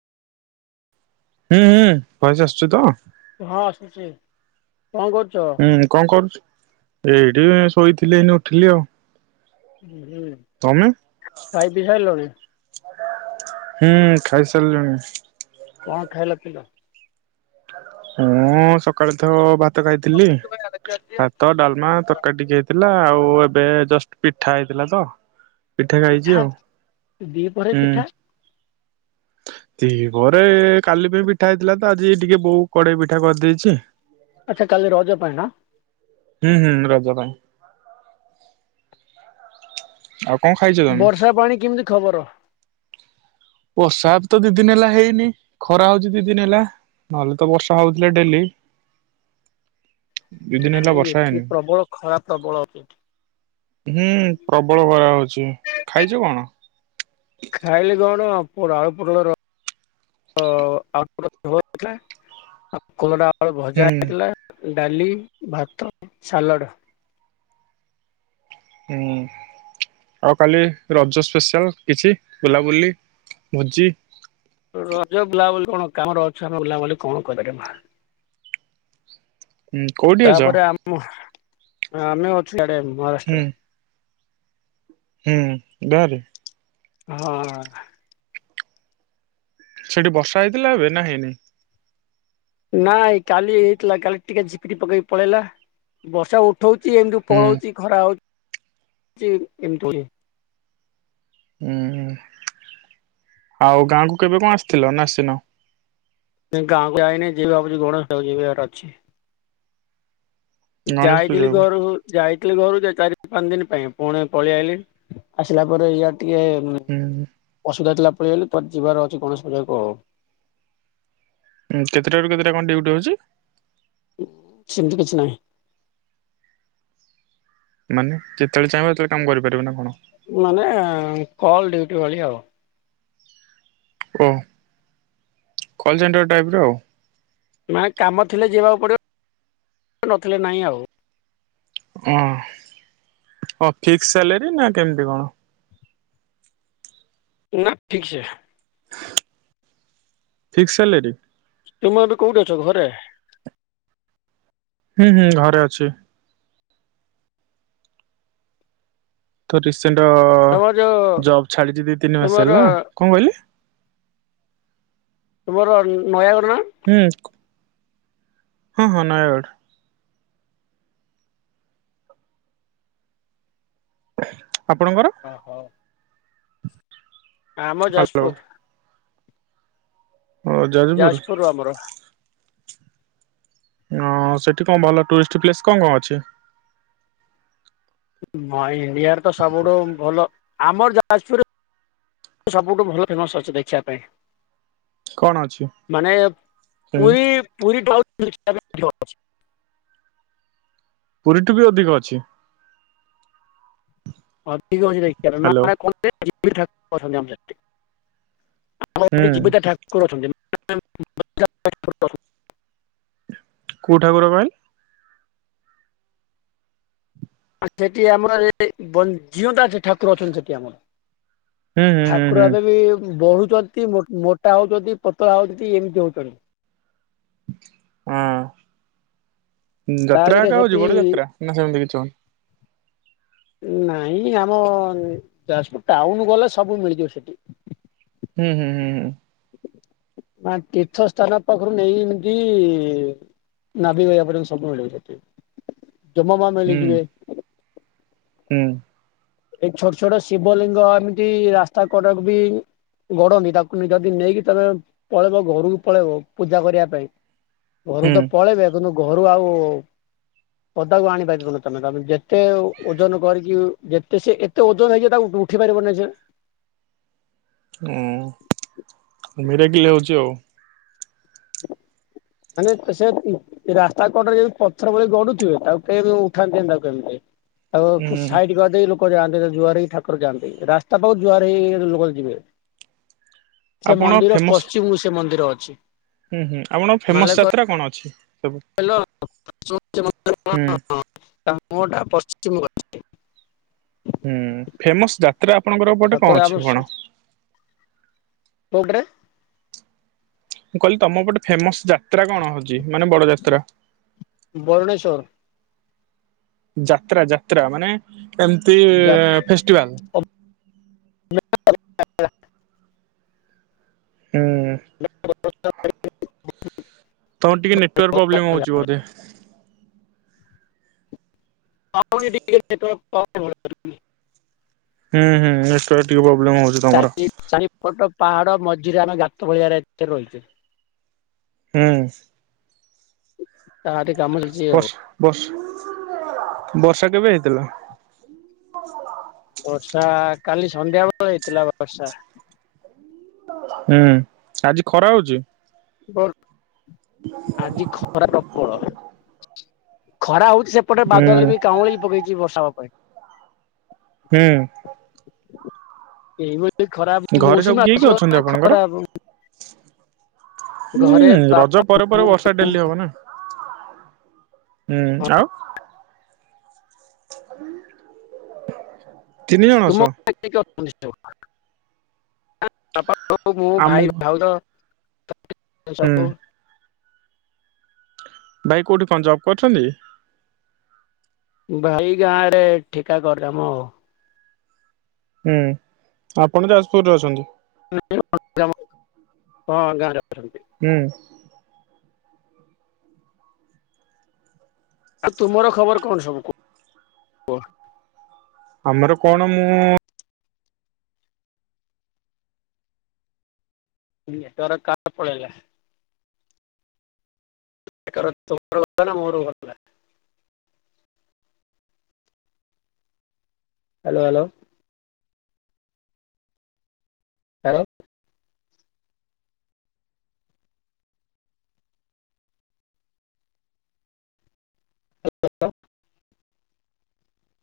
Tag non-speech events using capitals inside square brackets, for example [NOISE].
ହୁଁ ହୁଁ ଭଏସ ଆସୁଚି ତ ହଁ ଆସୁଛି କଣ କରୁଛ? ହୁଁ କଣ କରୁଚୁ ଏ ଏଠି ଶୋଇଥିଲେି ଏନି ଉଠିଲି ଆଉ ହୁଁ ତମେ? ଖାଇ ପିଇ ସାରିଲଣି ହୁଁ ଖାଇସାରିଲିଣି। କଣ ଖାଇଲପିଇଲ? ମୁଁ ସକାଳେ ତ ଭା ଭାତ ଖାଇଥିଲି ଭାତ ଡାଲମା ତରକାରୀ ଟିକେ ହେଇଥିଲା ଆଉ ଏବେ ଜଷ୍ଟ ପିଠା ହେଇଥିଲା ତ ଖାଇଛି ପିଠା ଆଉ। ଦିଇପ୍ରହରେ ପିଠା ଦିଇ ପହରେ କାଲି ପାଇଁ ପିଠା ହେଇଥିଲା ତ ଆଜି ଟିକେ ବୋଉ କଡେଇ ପିଠା କରିଦେଇଚି। ଆଚ୍ଛା କାଲି ରଜ ପାଇଁ ନା ହୁଁ ହୁଁ ରଜ ପାଇଁ ଆଉ କଣ ଖାଇଛ ତମେ? ବର୍ଷା ପାଣି କେମିତି ଖବର? ବର୍ଷା ବି ତ ଦିଇ ଦିନ ହେଲା ହେଇନି ଖରା ହଉଛି ଦିଇ ଦିନ ହେଲା ନହେଲେ ତ ବର୍ଷା ହଉଥିଲା ଡେଲି। ଦି ଦିନ ହେଲା ଏଇଁ ବର୍ଷା ଏଠି ହେଇନି। ପ୍ରବଳ ଖରା ପ୍ରବଳ ହୁଁ ପ୍ରବଳ ଖରା ହଉଛି ଖାଇଚୁ କଣ? ଖାାଇଲି କଣ ଆପ ଆଉପୁର ର ଆଉ କାଲରା ଫଳ ହୁଁ ଭଜା ହେଇଥିଲା। ଡାଲି, ଭାତ, ସାଲାଡ଼। ହୁଁ ଆଉ କାଲି ରଜ ସ୍ପେଶାଆଲ କିଛି ବୁଲାବୁଲି ଭୋଜି। ରଜ ବୁଲାବୁଲି କଣ କାମ ର ଅଛ ଆମେ ବୁଲାବୁଲି କଣ କରି ର ହୁଁ କୋଉଠି ଅଛ? ତାପରେ ଆମ ଆମେ ଅଛୁ ସ୍ୟାଡେ ହୁଁ ମହାରାଷ୍ଟ୍ରରେ। ହୁଁ ଗାଁରେ ହଁ। ସେଠି ବର୍ଷା ହେଇଥିଲା ଏବେ ନା ହେଇନି। ନାଇଁ କାଲି ହେଇଥିଲା କାଲି ଟିକେ ଝିପିରିି ପକେଇକି ପଳେଇଲା ବର୍ଷା ଉଠଉଛି ଏମିତି ହୁଁ ପଳଉଛି ଖରା ହଉ ଏମତି [UNINTELLIGIBLE] ହୁଁ ଆଉ ଗାଁକୁ କେବେ କଣ ଆସିଥିଲ ନା ଆସିନ। ନାଇ ଗାଁକୁ ଯାଇନି ଯିବା ଗଣେଶ ପୂଜା କୁ ଯିବାର ଅଛି। ଗଣେଶ ଯାଇଥିଲି ପୂଜାକୁ? ଘରକୁ ଯାଇ ଆଥିଲି ଘରୁ ଚାରି ପାଞ୍ଚ ଦିନ ପାଇଁ ପୁଣି ପଳେଇଆଇଲି ଆସିଲା ପରେ ଇଆ ଟିକେ ହୁଁ ଅସୁବିଧା ଥିଲା। ପଳେଇଲେ ତୋ ଯିବାର ଅଛି ଗଣେଶ ପୂଜା କୁ ଆଉ ହଁ କେତେଟ ରାରୁ କେତେଟା କଣ ଡ୍ୟୁଟି ହଉଛି। ସିମିତି କିଛି ନାହିଁ। ମାନେ ଯେତେବେଳେ ଚାହିଁବ ସେତେବେଳେ କାମ କରିପାରିବ ନା କଣ? ମାନେ କଲ ଡୁଟି ଭଳି ଆଉ। ଓ କଲ ସେଣ୍ଟର ଟାଇପ ର ଆଉ। ନା କାମ ଥିଲେ ଯିବାକୁ ପଡିବ ନଥିଲେ ନାଇଁ ଆଉ। ହଁ ହ ଫିକ୍ସି୍ ସାଲୋରୀ ନା କେମିତି କଣ? ନା ଫିକ୍ସି ଏ। ଫିକ୍ସି ସାଲେରୀ। ତୁମେ ଏବେ କୋଉଠି ଅଛ ଘରେ? ହୁଁ ହୁଁ ଘରେ ଅଛି। ତରିସ୍ତି। ତମର ଯୋଉ ସେଡ଼ଜବ ଛାଡିଛି ଦି ତିନି ମାସ ତୁମର ହେଲା କଣ କହିଲେ? ତୁମର ନୟାଗଡ଼ ନା? ହୁଁ ହଁ ହଁ ନୟାଗଡ଼। ହ [INAUDIBLE] ଆପଣଙ୍କର ଆମର ହ୍ୟାଲୋ ଯାଜପୁର। ଯାଜପୁର ଆମର। ହ ସେଠି କଣ ଭଲ ଟୁରିଷ୍ଟ ପ୍ଲେସ କଣ କଣ ଅଛି? ନ ଇଣ୍ଡିଆରେ ତ ସବୁଠୁ ଭଲ ଆମର ଯାଜପୁର ସବୁଠୁ ଭଲ ଫେମସ ଅଛି ଦେଖିବା ପାଇଁ। କଣ ଅଛି ମାନେ ପୁରୀ କେମିତି ପୁରୀ ଆଉ [UNINTELLIGIBLE] ପୁରୀ ଠୁ ବି ଅଧିକ ଅଛି। ଅ ଧିକ ଅଛିଦେଖ-। [UNINTELLIGIBLE] ହ୍ୟାଲୋ [UNINTELLIGIBLE] ଆମର ହୁଁ ଏଠି ଜୀବିତ ଠାକୁର ଅଛନ୍ତି। [UNINTELLIGIBLE] କୋଉ ଠାକୁର କହିଲ? ସେଠି ଆମର ବଞ୍ଚି ଜୀଅନ୍ତା ସେ ଠାକୁର ଅଛନ୍ତି ସେଠି ଆମର। ହୁଁ ହୁଁ ହୁଁ ଠାକୁର ହୁଁ ଦେବି ବହୁଚନ୍ତି ମୋ-ମୋଟା ହଉଚନ୍ତି ପତଳା ହଉଚନ୍ତି ଏମିତି ହଉଚନ୍ତି। ହଁ। ତା ଯାତ୍ରା ଦେହରେ ଏକା ସେଠି ହଉଛି ବଡ ଯାତ୍ରା ନା ସେମିତି କିଛି ହଉନି? ନାଇଁ ଆମ ଯାଜପୁର ଟାଉନ ଗଲେ ସବୁ ମିଳିଯିବ ସେଠି। ହୁଁ ହୁଁ ହୁଁ ହୁଁ। ନା ତୀର୍ଥ ସ୍ଥାନ ପାଖରୁ ନେଇ ଏମିତି ନାଭିିବା ପଯ୍ୟାନ୍ତ ସବୁ ମିଳିବ ସେଠି। ଯମ ମା ମିଳି ହୁଁ ଯିବେ। ହୁଁ। ଏଇ ଛୋଟ ଛୋଟ ଶିବଲିଙ୍ଗ ଏମିତି ରାସ୍ତା କଡକୁ ବି ଗଡନି ତାକୁ ଯଦି ନେଇକି ତମେ ପଳେଇବ ଘରକୁ ପଳେଇବ ପୂଜା କରିବା ପାଇଁ ଘରୁ ହୁଁ ତ ପଳେଇବେ କିନ୍ତୁ ଘରୁ ଆଉ ପଦାକୁ ଆଣିପାରିବନି ତମେ ତମେ ଯେତେ ଓଜନ କରିକି ଯେ ତେ ସେ ଏତେ ଓଜନ ହେଇଯିବ ତାକୁ ଉଠେଇ ପାରିବନି ସେ। ହୁଁ ହୁଁ ମିରାକିଲ ହଉଚି ଆଉ। ମାନେ ସେ ରାସ୍ତା କଡରେ ଯେମିତି ପଥର ଭଳି ଗଡୁଥିବେ ତାକୁ କେହି ଉଠାନ୍ତି ତାକୁ କେମିତି? ଆଉ କି ହୁଁ ସାଇଡ କରିଦେଇ ଲୋ ଲୋକ ଯାଆନ୍ତି ଜୁଆର ହେଇ ଠାକୁର ଯାଆନ୍ତି ରାସ୍ତା ପାଖରୁ ଜୁଆର ହେଇ ହେଇ ଲୋକ ଯିବେ। ସେ ଆପଣ ମନ୍ଦିର ଫେମସ ପଶ୍ଚିମକୁ ସେ ମନ୍ଦିର ଅଛି। ଅଛି। ହୁଁ ହୁଁ। ଆପଣ ଫେମସ୍ ଯାତ୍ରା କଣ ଅଛି? ସବୁ ହାଲୋ। [UNINTELLIGIBLE] ହୁଁ। କାମ ଟା ପଶ୍ଚିମ ଗଛରେ। ହୁଁ ଫେମସ୍ ଟା। ତ୍ରା ଆପଣଙ୍କର ଏପଟେ ଠାକୁର କଣ ଅଛି କଣ? କୋଉଡ୍ରେ? ମୁଁ କହିଲି ତମ ଏପଟେ ଫେମସ ଯାତ୍ରା କଣ ହଉ ଚି ମାନେ ବଡ ଯାତ୍ରା ବରୁଣେଶ୍ଵର ଯାତ୍ରା ଯାତ୍ରା ମାନେ। ଏମିତି ଯା ଫେଷ୍ଟିଭାଲ୍। ହୁଁ। [INAUDIBLE] ତମର ଟିକେ ନେଟୱାର୍କ ପ୍ରୋବ୍ଲେମ ହଉଚି ବୋଧେ? ପାଉନି [INAUDIBLE] ନେଟୱର୍କ [INAUDIBLE] ହୁଁ, ହୁଁ, ନେଟୱର୍କ ଟିକେ ରହୁ ଚା [UNINTELLIGIBLE] ଚା [UNINTELLIGIBLE] ଫଟ [INAUDIBLE] ପାହାଡ ମଝିରେ ଆମ ଗାତ ଭଳିଆର [UNINTELLIGIBLE] ରହିଛେ। ହୁଁ। ତାରି କାମ ଚାଲିଛି ଆଉ ବର୍ଷ-ବର୍ଷ- ବର୍ଷା କେବେ? ହେଲା। ବର୍ଷା କାଲି ସନ୍ଧ୍ୟା ବେଳ ହେଇଥିଲା ବର୍ଷା। ହୁଁ, ଆଜି ଖରା ହଉଚି? ବଲ ଆଜି ଖରା ପ୍ରବଳ। ଖରା ହଉ ସେପଟେ ହୁଁ ବାଦଲ ବି କାଉଁଳି ପକେଇଚି ବର୍ଷା ହ ହ [INAUDIBLE] ହୁଁ। ଏଇ [INAUDIBLE] ଖରାପ ଘରେ ସବୁ ମୌସୁମୀ କିଏ କିଏ ଆଉ [INAUDIBLE] ଅଛନ୍ତି ଆସ ଆପଣଙ୍କର? ଖରା [INAUDIBLE] ହୁଁ। ରଜ ପରେ ପରେ ବର୍ଷା ଡେଲି ହବ ନା। ହୁଁ, ଆଉ [INAUDIBLE] ତିନି ଜଣ ଅଛ? [INAUDIBLE] ହଉ ମୁଁ, ଭାଇ, ଆମକୁ ଭାଉଜ। ହୁଁ। [INAUDIBLE] ଭାଇ କୋଉଠି କଣ ଜବ୍ କରୁଚନ୍ତି? ଭାଇ ଗାଁ ରେ ଠିକା କରି କାମ । ହୁଁ, ଆଉ ଆପଣ ଯାଜପୁରରେ ଅଛନ୍ତି। ଜ [INAUDIBLE] ହଁ ଗାଁ ରେ ଅଛନ୍ତି। ହୁଁ। ଆଉ ତୁମର ଖବର କଣ ସବୁ କୁ କୁହ। ଆମର କଣ ମୁଁ ନେଟୱର୍କ କାର ପଳେଇଲା? ପି କର ତୋର କଟିଲା ନାଁ ମୋର କଟିଲା? Hello hello. ଆଉ? [UNINTELLIGIBLE]